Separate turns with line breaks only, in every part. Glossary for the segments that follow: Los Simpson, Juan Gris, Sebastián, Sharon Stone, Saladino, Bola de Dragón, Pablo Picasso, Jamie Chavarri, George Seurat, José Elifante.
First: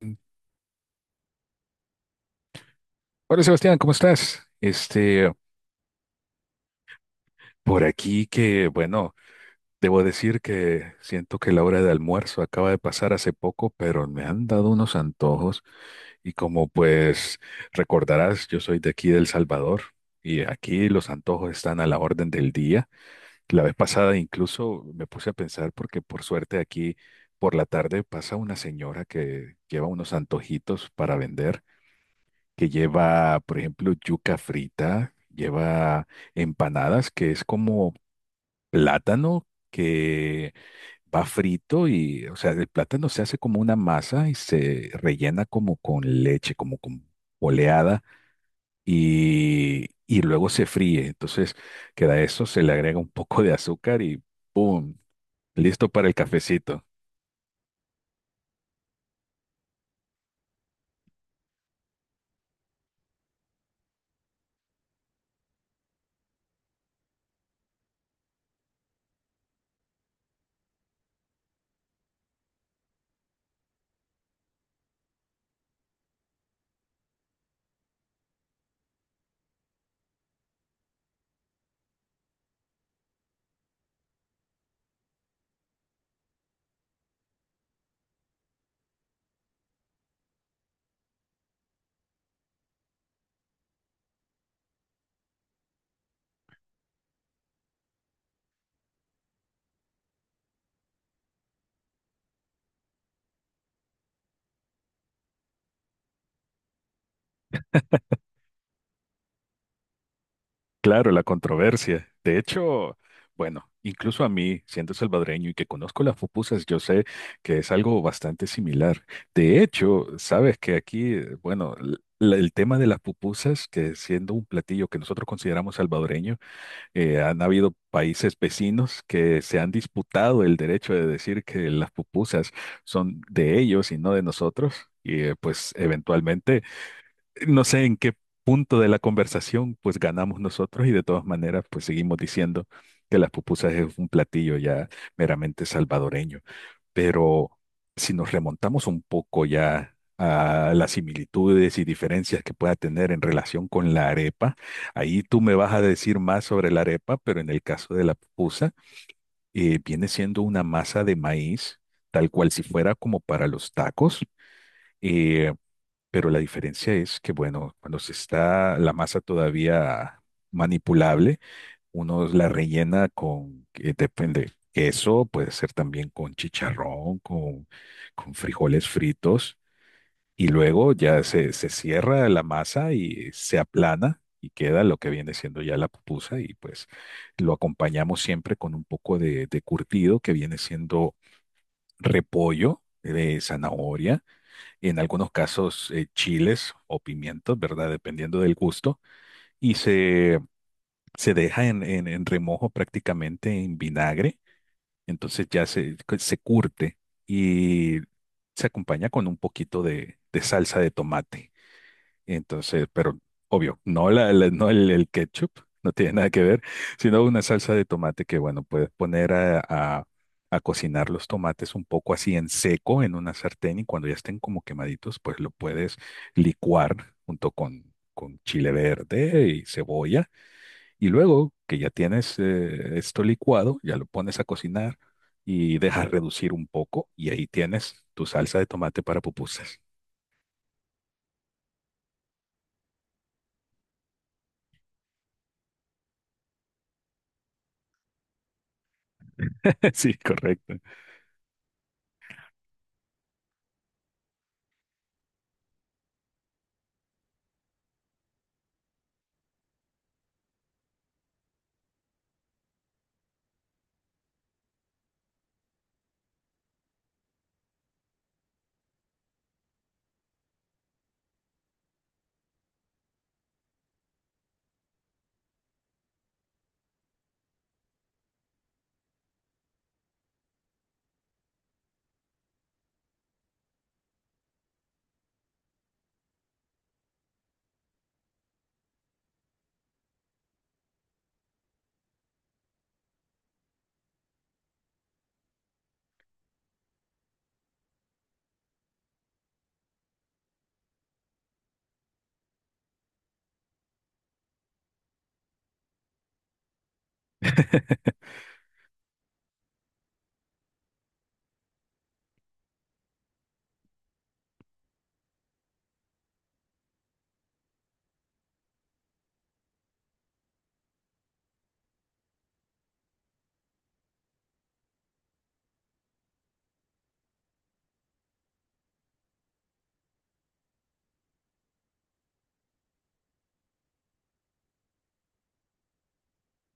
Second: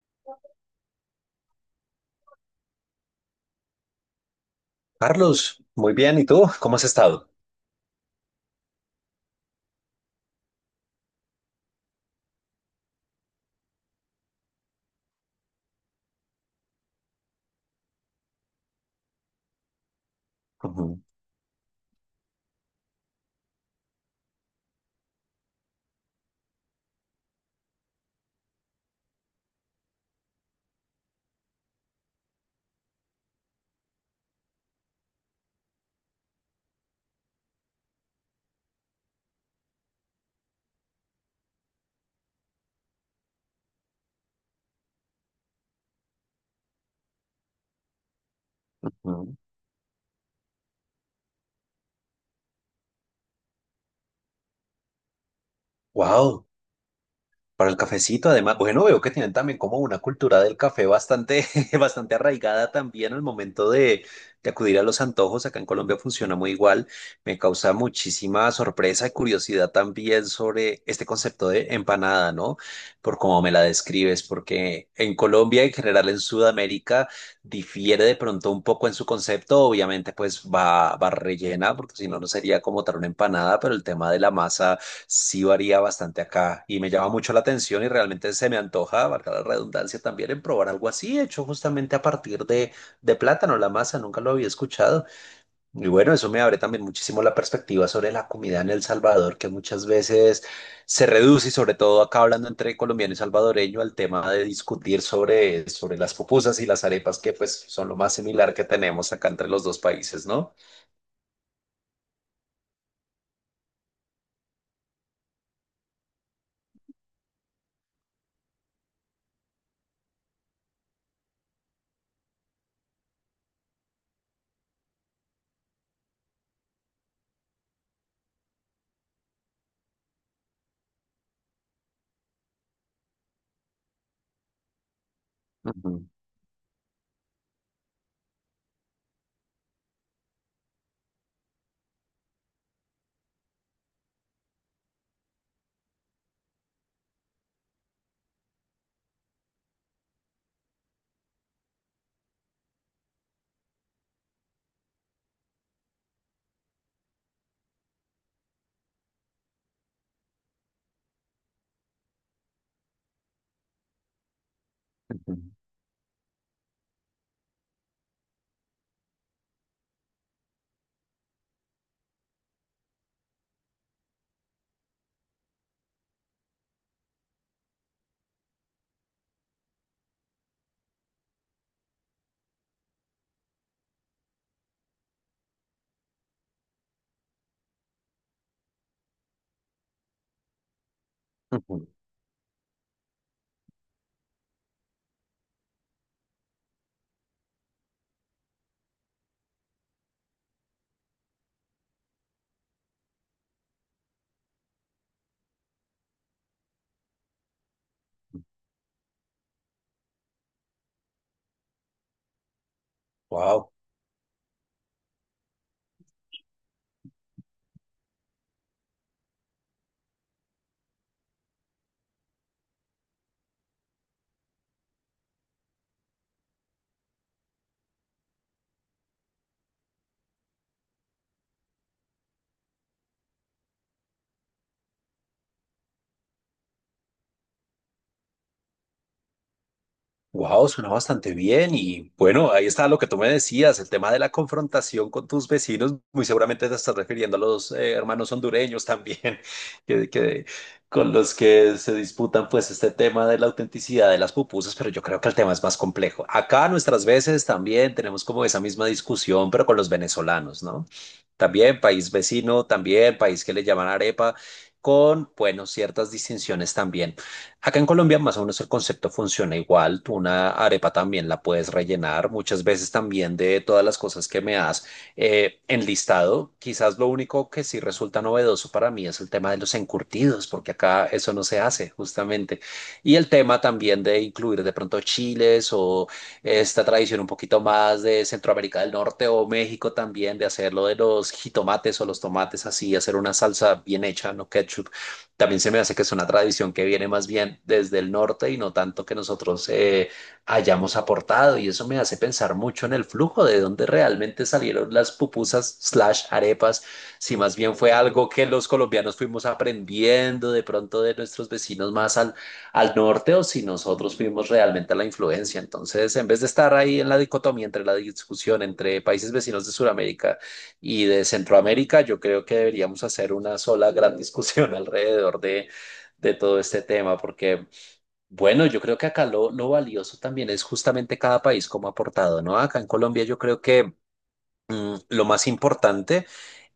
Hola Sebastián, ¿cómo estás?
Carlos, muy bien. ¿Y tú? ¿Cómo has estado?
Por aquí bueno, debo decir que siento que la hora de almuerzo acaba de pasar hace poco, pero me han dado unos antojos y como pues recordarás, yo soy de aquí de El Salvador y aquí los antojos están a la orden del día. La vez pasada incluso me puse a pensar porque por suerte aquí por la tarde pasa una señora que lleva unos antojitos para vender, que lleva, por ejemplo, yuca frita, lleva empanadas, que es como plátano que va frito y, o sea, el plátano se hace como una masa y se rellena como con leche, como con oleada y, luego se fríe. Entonces, queda eso, se le agrega un poco de azúcar y ¡pum! Listo para el
Wow.
cafecito.
Para el cafecito, además, bueno, veo que tienen también como una cultura del café bastante, bastante arraigada también al momento de acudir a los antojos. Acá en Colombia funciona muy igual. Me causa muchísima sorpresa y curiosidad también sobre este concepto de empanada, ¿no? Por cómo me la describes, porque en Colombia, en general en Sudamérica, difiere de pronto un poco en su concepto. Obviamente, pues va rellena, porque si no, no sería como tal una empanada, pero el tema de la masa sí varía bastante acá y me llama mucho la atención y realmente se me antoja, valga la redundancia, también en probar algo así, hecho justamente a partir de, plátano, la masa, nunca lo había escuchado. Y bueno, eso me abre también muchísimo la perspectiva sobre la comida en El Salvador, que muchas veces se reduce, y sobre todo acá hablando entre colombiano y salvadoreño, al tema de discutir sobre las pupusas y las arepas, que pues son lo más similar que tenemos acá entre los dos países, ¿no?
Claro, la controversia. De hecho, bueno, incluso a mí, siendo salvadoreño y que conozco las pupusas, yo sé que es algo bastante similar. De hecho, sabes que aquí, bueno, el tema de las pupusas, que siendo un platillo que nosotros consideramos salvadoreño, han habido países vecinos que se han disputado el derecho de decir que las pupusas son de ellos y no de nosotros. Y pues eventualmente no sé en qué punto de la conversación, pues ganamos nosotros y de todas maneras, pues seguimos diciendo que las pupusas es un platillo ya meramente salvadoreño. Pero si nos remontamos un poco ya a las similitudes y diferencias que pueda tener en relación con la arepa, ahí tú me vas a decir más sobre la arepa, pero en el caso de la pupusa, viene siendo una masa de maíz, tal cual si fuera como para los tacos. eh, pero la diferencia es que, bueno, cuando se está la masa todavía manipulable, uno la rellena con, depende, queso, puede ser también con chicharrón, con frijoles fritos, y luego ya se cierra la masa y se aplana y queda lo que viene siendo ya la pupusa, y pues lo acompañamos siempre con un poco de curtido que viene siendo repollo, de zanahoria en algunos casos chiles o pimientos, ¿verdad? Dependiendo del gusto, y se deja en, en remojo prácticamente en vinagre, entonces ya se curte y se acompaña con un poquito de salsa de tomate. Entonces, pero
Wow.
obvio, no, no el, el ketchup, no tiene nada que ver, sino una salsa de tomate que, bueno, puedes poner a, a cocinar los tomates un poco así en seco en una sartén y cuando ya estén como quemaditos, pues lo puedes licuar junto con chile verde y cebolla. Y luego que ya tienes esto licuado, ya lo pones a cocinar y dejas reducir un poco y ahí tienes tu salsa de tomate para pupusas.
Wow, suena bastante bien y bueno, ahí está lo que tú me decías, el tema de la confrontación con tus vecinos, muy seguramente te estás refiriendo a los hermanos hondureños también, que,
Sí,
que-
correcto.
con los que se disputan pues este tema de la autenticidad de las pupusas, pero yo creo que el tema es más complejo. Acá nuestras veces también tenemos como esa misma discusión, pero con los venezolanos, ¿no? También país vecino, también país que le llaman arepa, con, bueno, ciertas distinciones también. Acá en Colombia más o menos el concepto funciona igual. Tú una arepa también la puedes rellenar. Muchas veces también de todas las cosas que me has enlistado, quizás lo único que sí resulta novedoso para mí es el tema de los encurtidos, porque acá eso no se hace justamente. Y el tema también de incluir de pronto chiles o esta tradición un poquito más de Centroamérica del Norte o México también de hacerlo de los jitomates o los tomates así, hacer una salsa bien hecha, no ketchup también se me hace que es una tradición que viene más bien desde el norte y no tanto que nosotros hayamos aportado. Y eso me hace pensar mucho en el flujo de dónde realmente salieron las pupusas/arepas, si más bien fue algo que los colombianos fuimos aprendiendo de pronto de nuestros vecinos más al, norte o si nosotros fuimos realmente a la influencia. Entonces, en vez de estar ahí en la dicotomía entre la discusión entre países vecinos de Sudamérica, y de Centroamérica, yo creo que deberíamos hacer una sola gran discusión alrededor de todo este tema, porque, bueno, yo creo que acá lo valioso también es justamente cada país como ha aportado, ¿no? Acá en Colombia yo creo que lo más importante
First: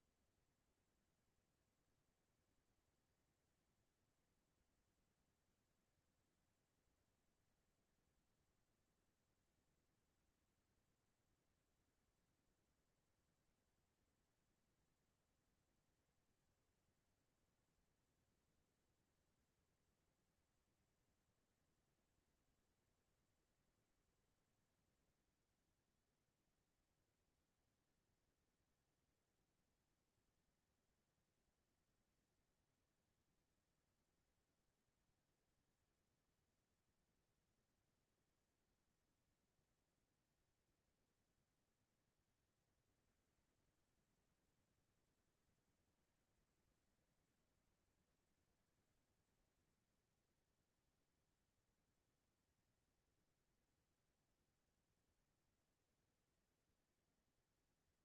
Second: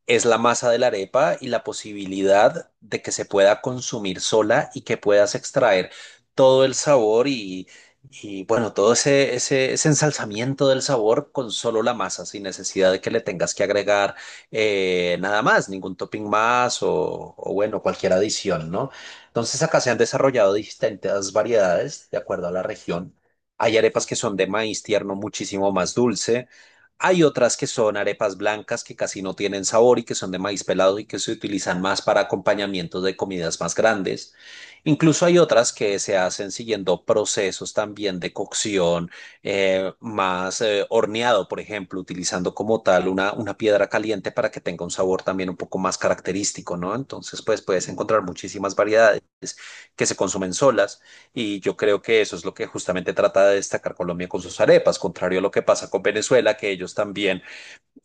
es la masa de la arepa y la posibilidad de que se pueda consumir sola y que puedas extraer todo el sabor y, bueno, todo ese ensalzamiento del sabor con solo la masa, sin necesidad de que le tengas que agregar nada más, ningún topping más o bueno, cualquier adición, ¿no? Entonces acá se han desarrollado distintas variedades de acuerdo a la región. Hay arepas que son de maíz tierno muchísimo más dulce. Hay otras que son arepas blancas que casi no tienen sabor y que son de maíz pelado y que se utilizan más para acompañamientos de comidas más grandes. Incluso hay otras que se hacen siguiendo procesos también de cocción más horneado, por ejemplo, utilizando como tal una piedra caliente para que tenga un sabor también un poco más característico, ¿no? Entonces, pues puedes encontrar muchísimas variedades que se consumen solas y yo creo que eso es lo que justamente trata de destacar Colombia con sus arepas, contrario a lo que pasa con Venezuela, que ellos también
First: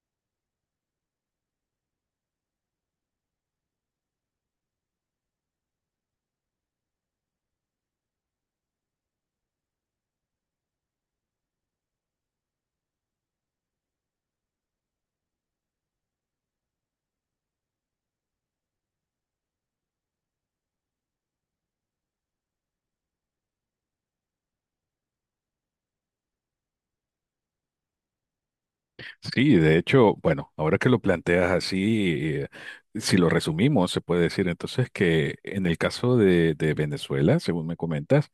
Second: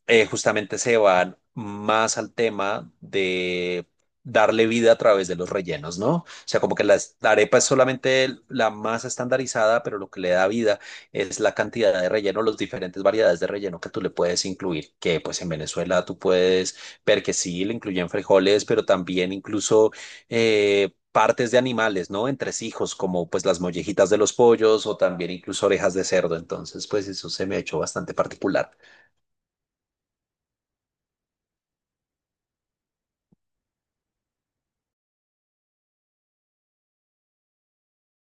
justamente se van más al tema de darle vida a través de los rellenos, ¿no? O sea, como que la arepa es solamente la masa estandarizada, pero lo que le da vida es la cantidad de relleno, las diferentes variedades de relleno que tú le puedes incluir, que pues en Venezuela tú puedes ver que sí, le incluyen frijoles, pero también incluso, partes de animales, ¿no? Entresijos, como pues las mollejitas de los pollos o también incluso orejas de cerdo. Entonces, pues eso se me ha hecho bastante particular.
Sí, de hecho, bueno, ahora que lo planteas así, eh, si lo resumimos, se puede decir entonces que en el caso de Venezuela, según me comentas,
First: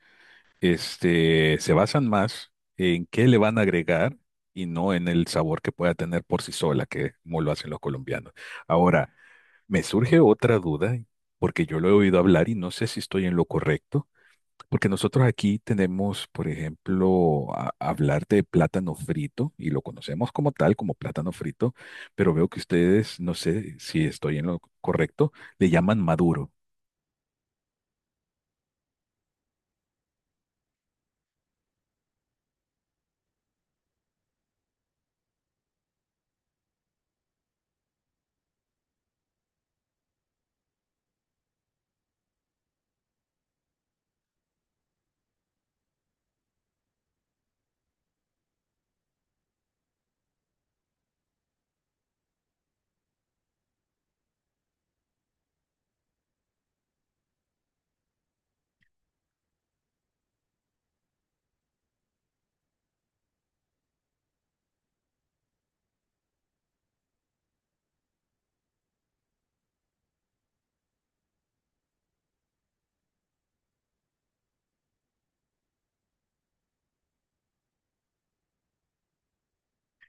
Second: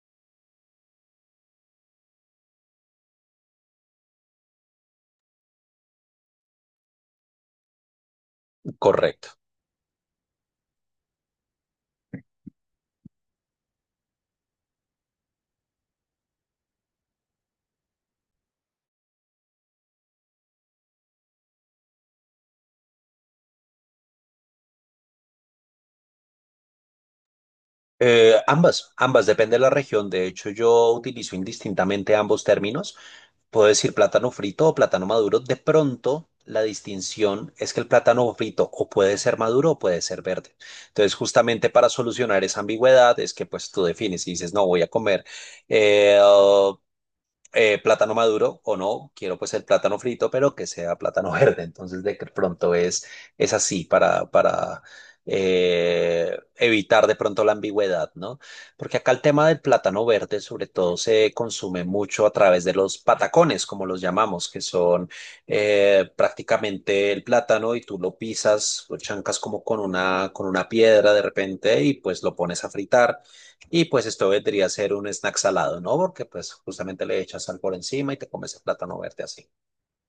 se basan más en qué le van a agregar y no en el sabor que pueda tener por sí sola, que es como lo hacen los colombianos. Ahora,
Correcto.
me surge otra duda, porque yo lo he oído hablar y no sé si estoy en lo correcto porque nosotros aquí tenemos, por ejemplo, hablar de plátano frito y lo conocemos como tal, como plátano frito, pero veo que ustedes, no sé si estoy en lo correcto, le llaman maduro.
Ambas, ambas, depende de la región. De hecho, yo utilizo indistintamente ambos términos. Puedo decir plátano frito o plátano maduro. De pronto, la distinción es que el plátano frito o puede ser maduro o puede ser verde. Entonces, justamente para solucionar esa ambigüedad es que pues tú defines y dices, no, voy a comer eh, plátano maduro o no, quiero pues el plátano frito, pero que sea plátano verde. Entonces de que pronto es, así para evitar de pronto la ambigüedad, ¿no? Porque acá el tema del plátano verde sobre todo se consume mucho a través de los patacones, como los llamamos, que son prácticamente el plátano y tú lo pisas, lo chancas como con una piedra de repente y pues lo pones a fritar. Y pues esto vendría a ser un snack salado, ¿no? Porque pues justamente le echas sal por encima y te comes el plátano verde así.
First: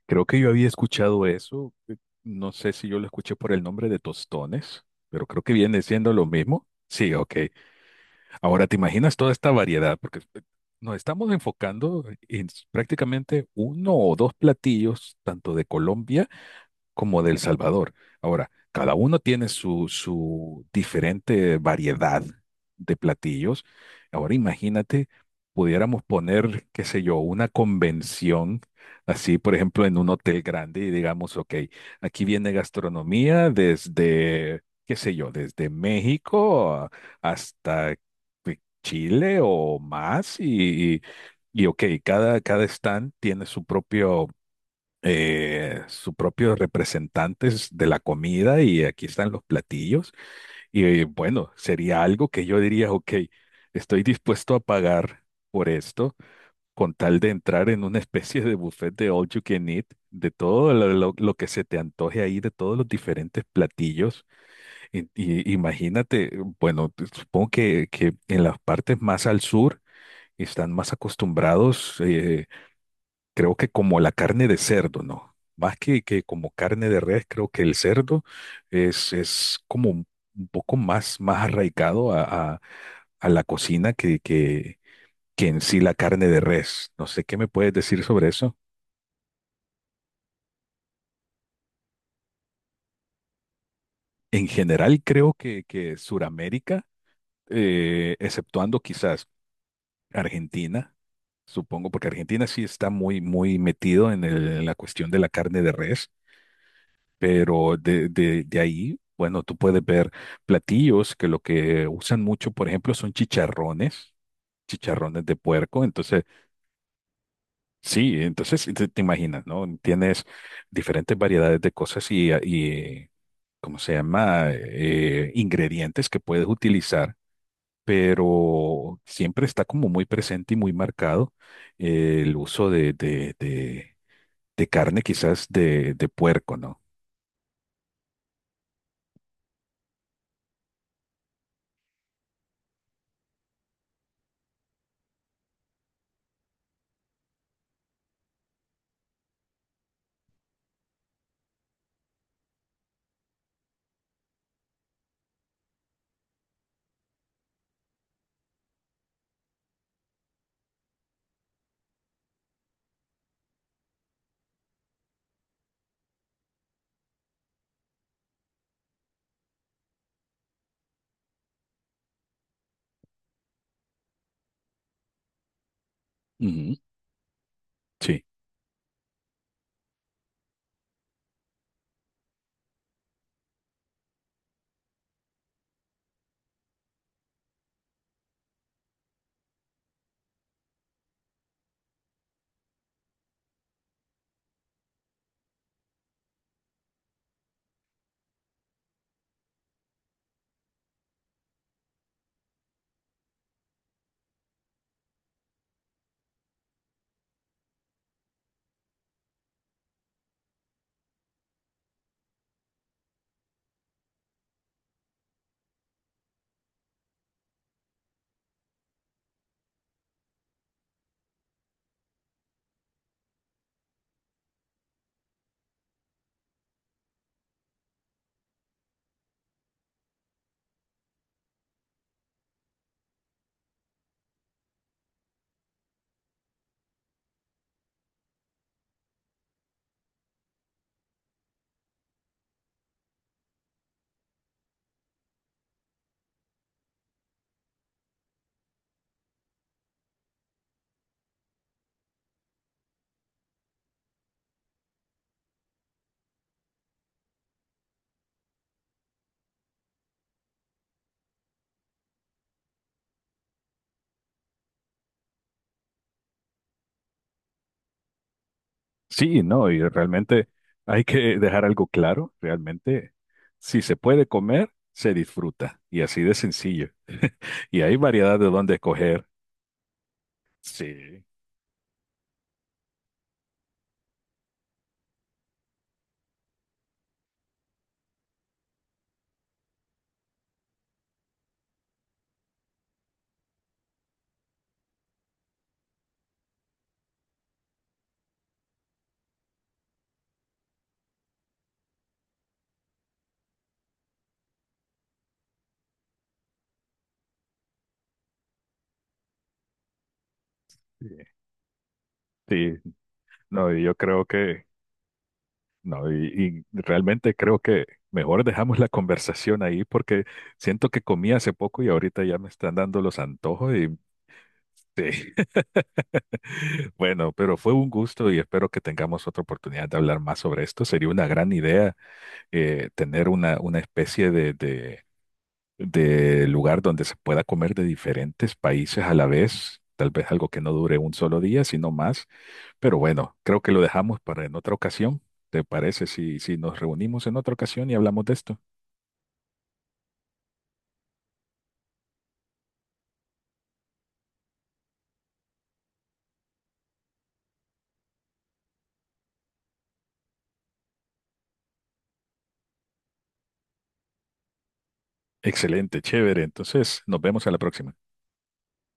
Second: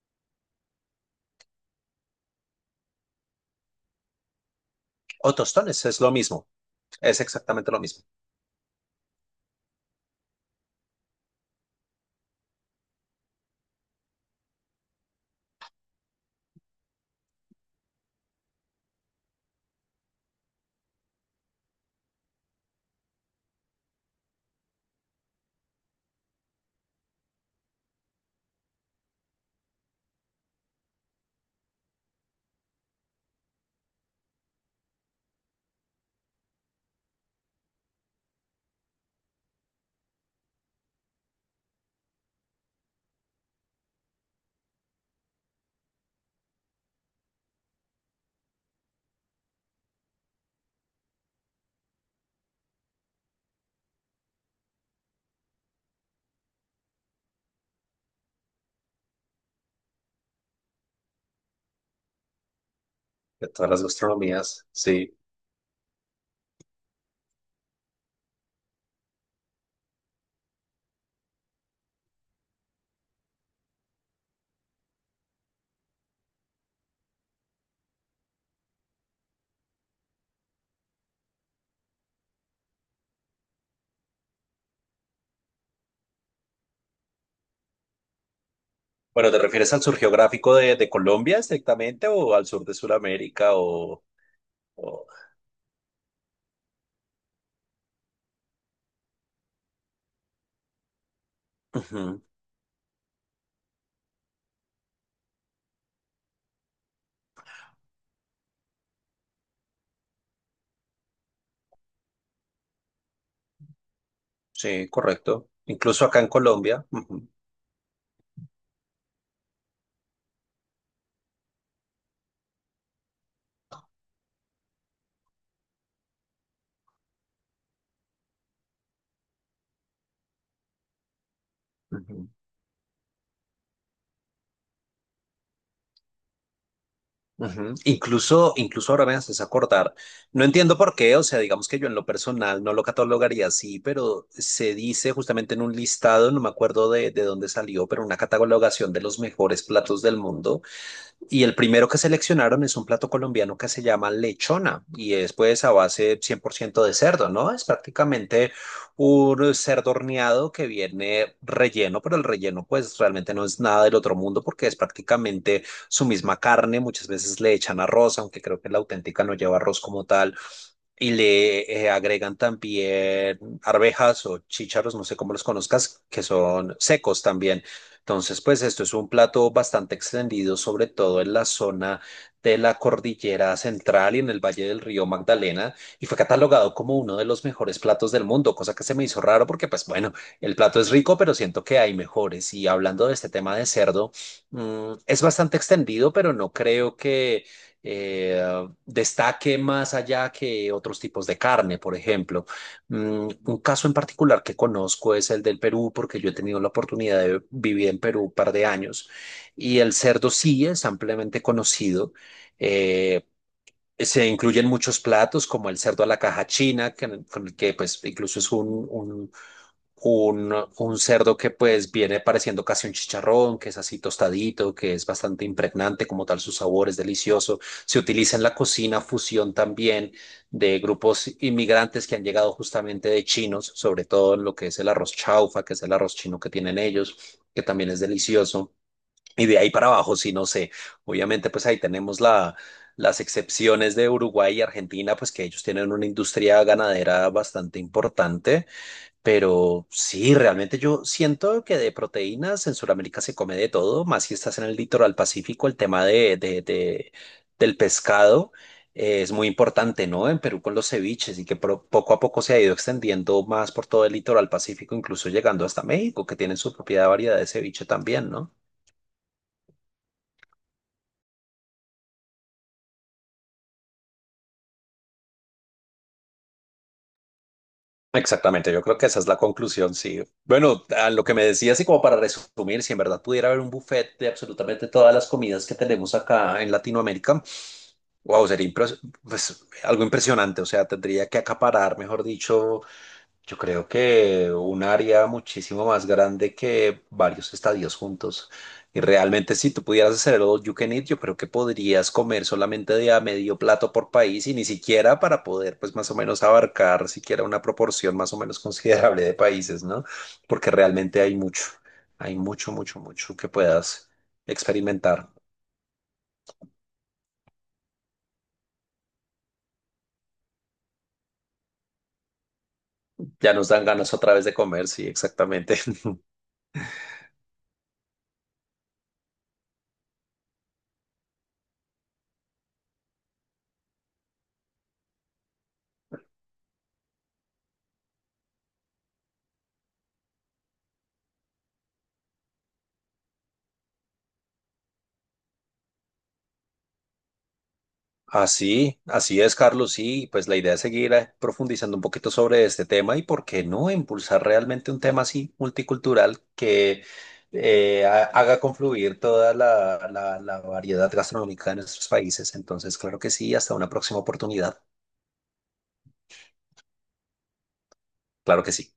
Creo que yo había escuchado eso, no sé si yo lo escuché por el nombre de tostones, pero
O
creo que viene
tostones, es
siendo
lo
lo
mismo,
mismo. Sí,
es
ok.
exactamente lo mismo.
Ahora te imaginas toda esta variedad, porque nos estamos enfocando en prácticamente uno o dos platillos, tanto de Colombia, como de El Salvador. Ahora, cada uno tiene su, su diferente variedad de platillos. Ahora imagínate, pudiéramos poner, qué sé yo, una convención, así por ejemplo en un hotel grande y digamos, ok, aquí viene gastronomía desde, qué sé yo, desde México hasta Chile o más y, y, ok, cada stand tiene su propio sus propios representantes de la comida y aquí están los platillos. Y bueno, sería algo que yo diría, ok, estoy dispuesto a pagar por esto con tal de entrar en una especie de buffet de all you can eat, de todo lo, lo que se te antoje ahí, de todos los diferentes
De todas las
platillos.
gastronomías, sí.
Y imagínate, bueno, supongo que en las partes más al sur están más acostumbrados. Creo que como la carne de cerdo, ¿no? Más que como carne de res, creo que el cerdo es como un poco más, más arraigado a, a- a la cocina que en sí la carne de res. No sé qué me puedes decir sobre eso.
Bueno, ¿te refieres al sur geográfico de, Colombia estrictamente o al sur de Sudamérica o...?
En general,
o-
creo que Suramérica, exceptuando quizás Argentina, supongo, porque
Ujú.
Argentina sí está muy, muy metido en en la cuestión de la carne de res. Pero de ahí, bueno, tú puedes ver platillos que lo que usan mucho, por ejemplo, son chicharrones,
Sí,
chicharrones de
correcto.
puerco.
Incluso acá en Colombia. Ujú.
Entonces sí, te imaginas, ¿no? Tienes diferentes variedades de cosas y ¿cómo se llama? Ingredientes que puedes utilizar, pero siempre está como muy presente y muy marcado
Ujú.
el uso de carne, quizás de puerco, ¿no?
Ujú. Incluso ahora me haces acordar. No entiendo por qué, o sea, digamos que yo en lo personal no lo catalogaría así, pero se dice justamente en un listado, no me acuerdo de dónde salió, pero una catalogación de los mejores platos del mundo. Y el primero que seleccionaron es un plato colombiano que se llama lechona y es pues a base 100% de cerdo, ¿no? Es prácticamente un cerdo horneado que viene relleno, pero el relleno pues realmente no es nada del otro mundo porque es prácticamente su misma carne. Muchas veces le echan arroz, aunque creo que la auténtica no lleva arroz como tal y le agregan también arvejas o chícharos, no sé cómo los conozcas, que
Ujú,
son secos también.
sí.
Entonces, pues esto es un plato bastante extendido, sobre todo en la zona de la cordillera central y en el valle del río Magdalena, y fue catalogado como uno de los mejores platos del mundo, cosa que se me hizo raro porque, pues bueno, el plato es rico, pero siento que hay mejores. Y hablando de este tema de cerdo, es bastante extendido, pero no creo que eh, destaque más allá que otros tipos de carne, por ejemplo. Un caso en particular que conozco es el del Perú, porque yo he tenido la oportunidad de vivir en Perú un par de años y el cerdo sí es ampliamente conocido. Eh, se incluyen muchos platos como el cerdo a la caja china, con el que pues incluso es un cerdo que pues viene pareciendo casi un chicharrón, que es así tostadito, que es bastante impregnante como tal, su sabor es delicioso. Se utiliza en la cocina fusión también de grupos inmigrantes que han llegado justamente de chinos, sobre todo en lo que es el arroz chaufa, que es el arroz chino que tienen ellos, que también es delicioso. Y de ahí para abajo, sí, no sé. Obviamente, pues ahí tenemos las excepciones de Uruguay y Argentina, pues que ellos tienen una industria ganadera bastante importante pero sí, realmente yo siento que de proteínas en Sudamérica se come de todo, más si estás en el litoral pacífico, el tema de, del pescado es muy importante, ¿no? En Perú con los ceviches y que poco a poco se ha ido extendiendo más por todo el litoral pacífico, incluso llegando hasta México, que tienen su propia variedad de ceviche también, ¿no?
Sí, no, y realmente hay que dejar algo claro, realmente, si se puede comer, se disfruta, y así de sencillo. Y hay variedad de
Exactamente,
dónde
yo creo que esa
escoger.
es la conclusión, sí. Bueno, a
Sí,
lo que me decías y como para resumir, si en verdad pudiera haber un buffet de absolutamente todas las comidas que tenemos acá en Latinoamérica, wow, sería pues, algo impresionante, o sea, tendría que acaparar, mejor dicho, yo creo que un área muchísimo más grande que varios estadios juntos. Y realmente si tú pudieras hacer el all you can eat, yo creo que podrías comer solamente de a medio plato por país y ni siquiera para poder pues más o menos abarcar siquiera una proporción más o menos considerable de países, ¿no? Porque realmente
sí,
hay mucho,
sí,
mucho, mucho que
no, y yo
puedas
creo que,
experimentar.
no, y realmente creo que mejor dejamos la conversación ahí porque siento que comí hace poco y ahorita ya me están dando los
Ya nos
antojos
dan
y
ganas otra vez de comer, sí,
sí.
exactamente.
Bueno, pero fue un gusto y espero que tengamos otra oportunidad de hablar más sobre esto. Sería una gran idea tener una especie de, de lugar donde se pueda comer de diferentes países a la vez, tal vez algo que no dure un solo día, sino más, pero bueno, creo que lo dejamos para en otra ocasión. ¿Te parece si, si nos reunimos en otra ocasión y hablamos de esto?
Así, así es, Carlos. Sí, pues la idea es seguir profundizando un poquito sobre este tema y por qué no impulsar realmente un tema así multicultural que haga confluir toda la variedad gastronómica de nuestros países. Entonces, claro que sí, hasta una próxima oportunidad.
Excelente, chévere. Entonces, nos vemos a la próxima.
Claro que sí.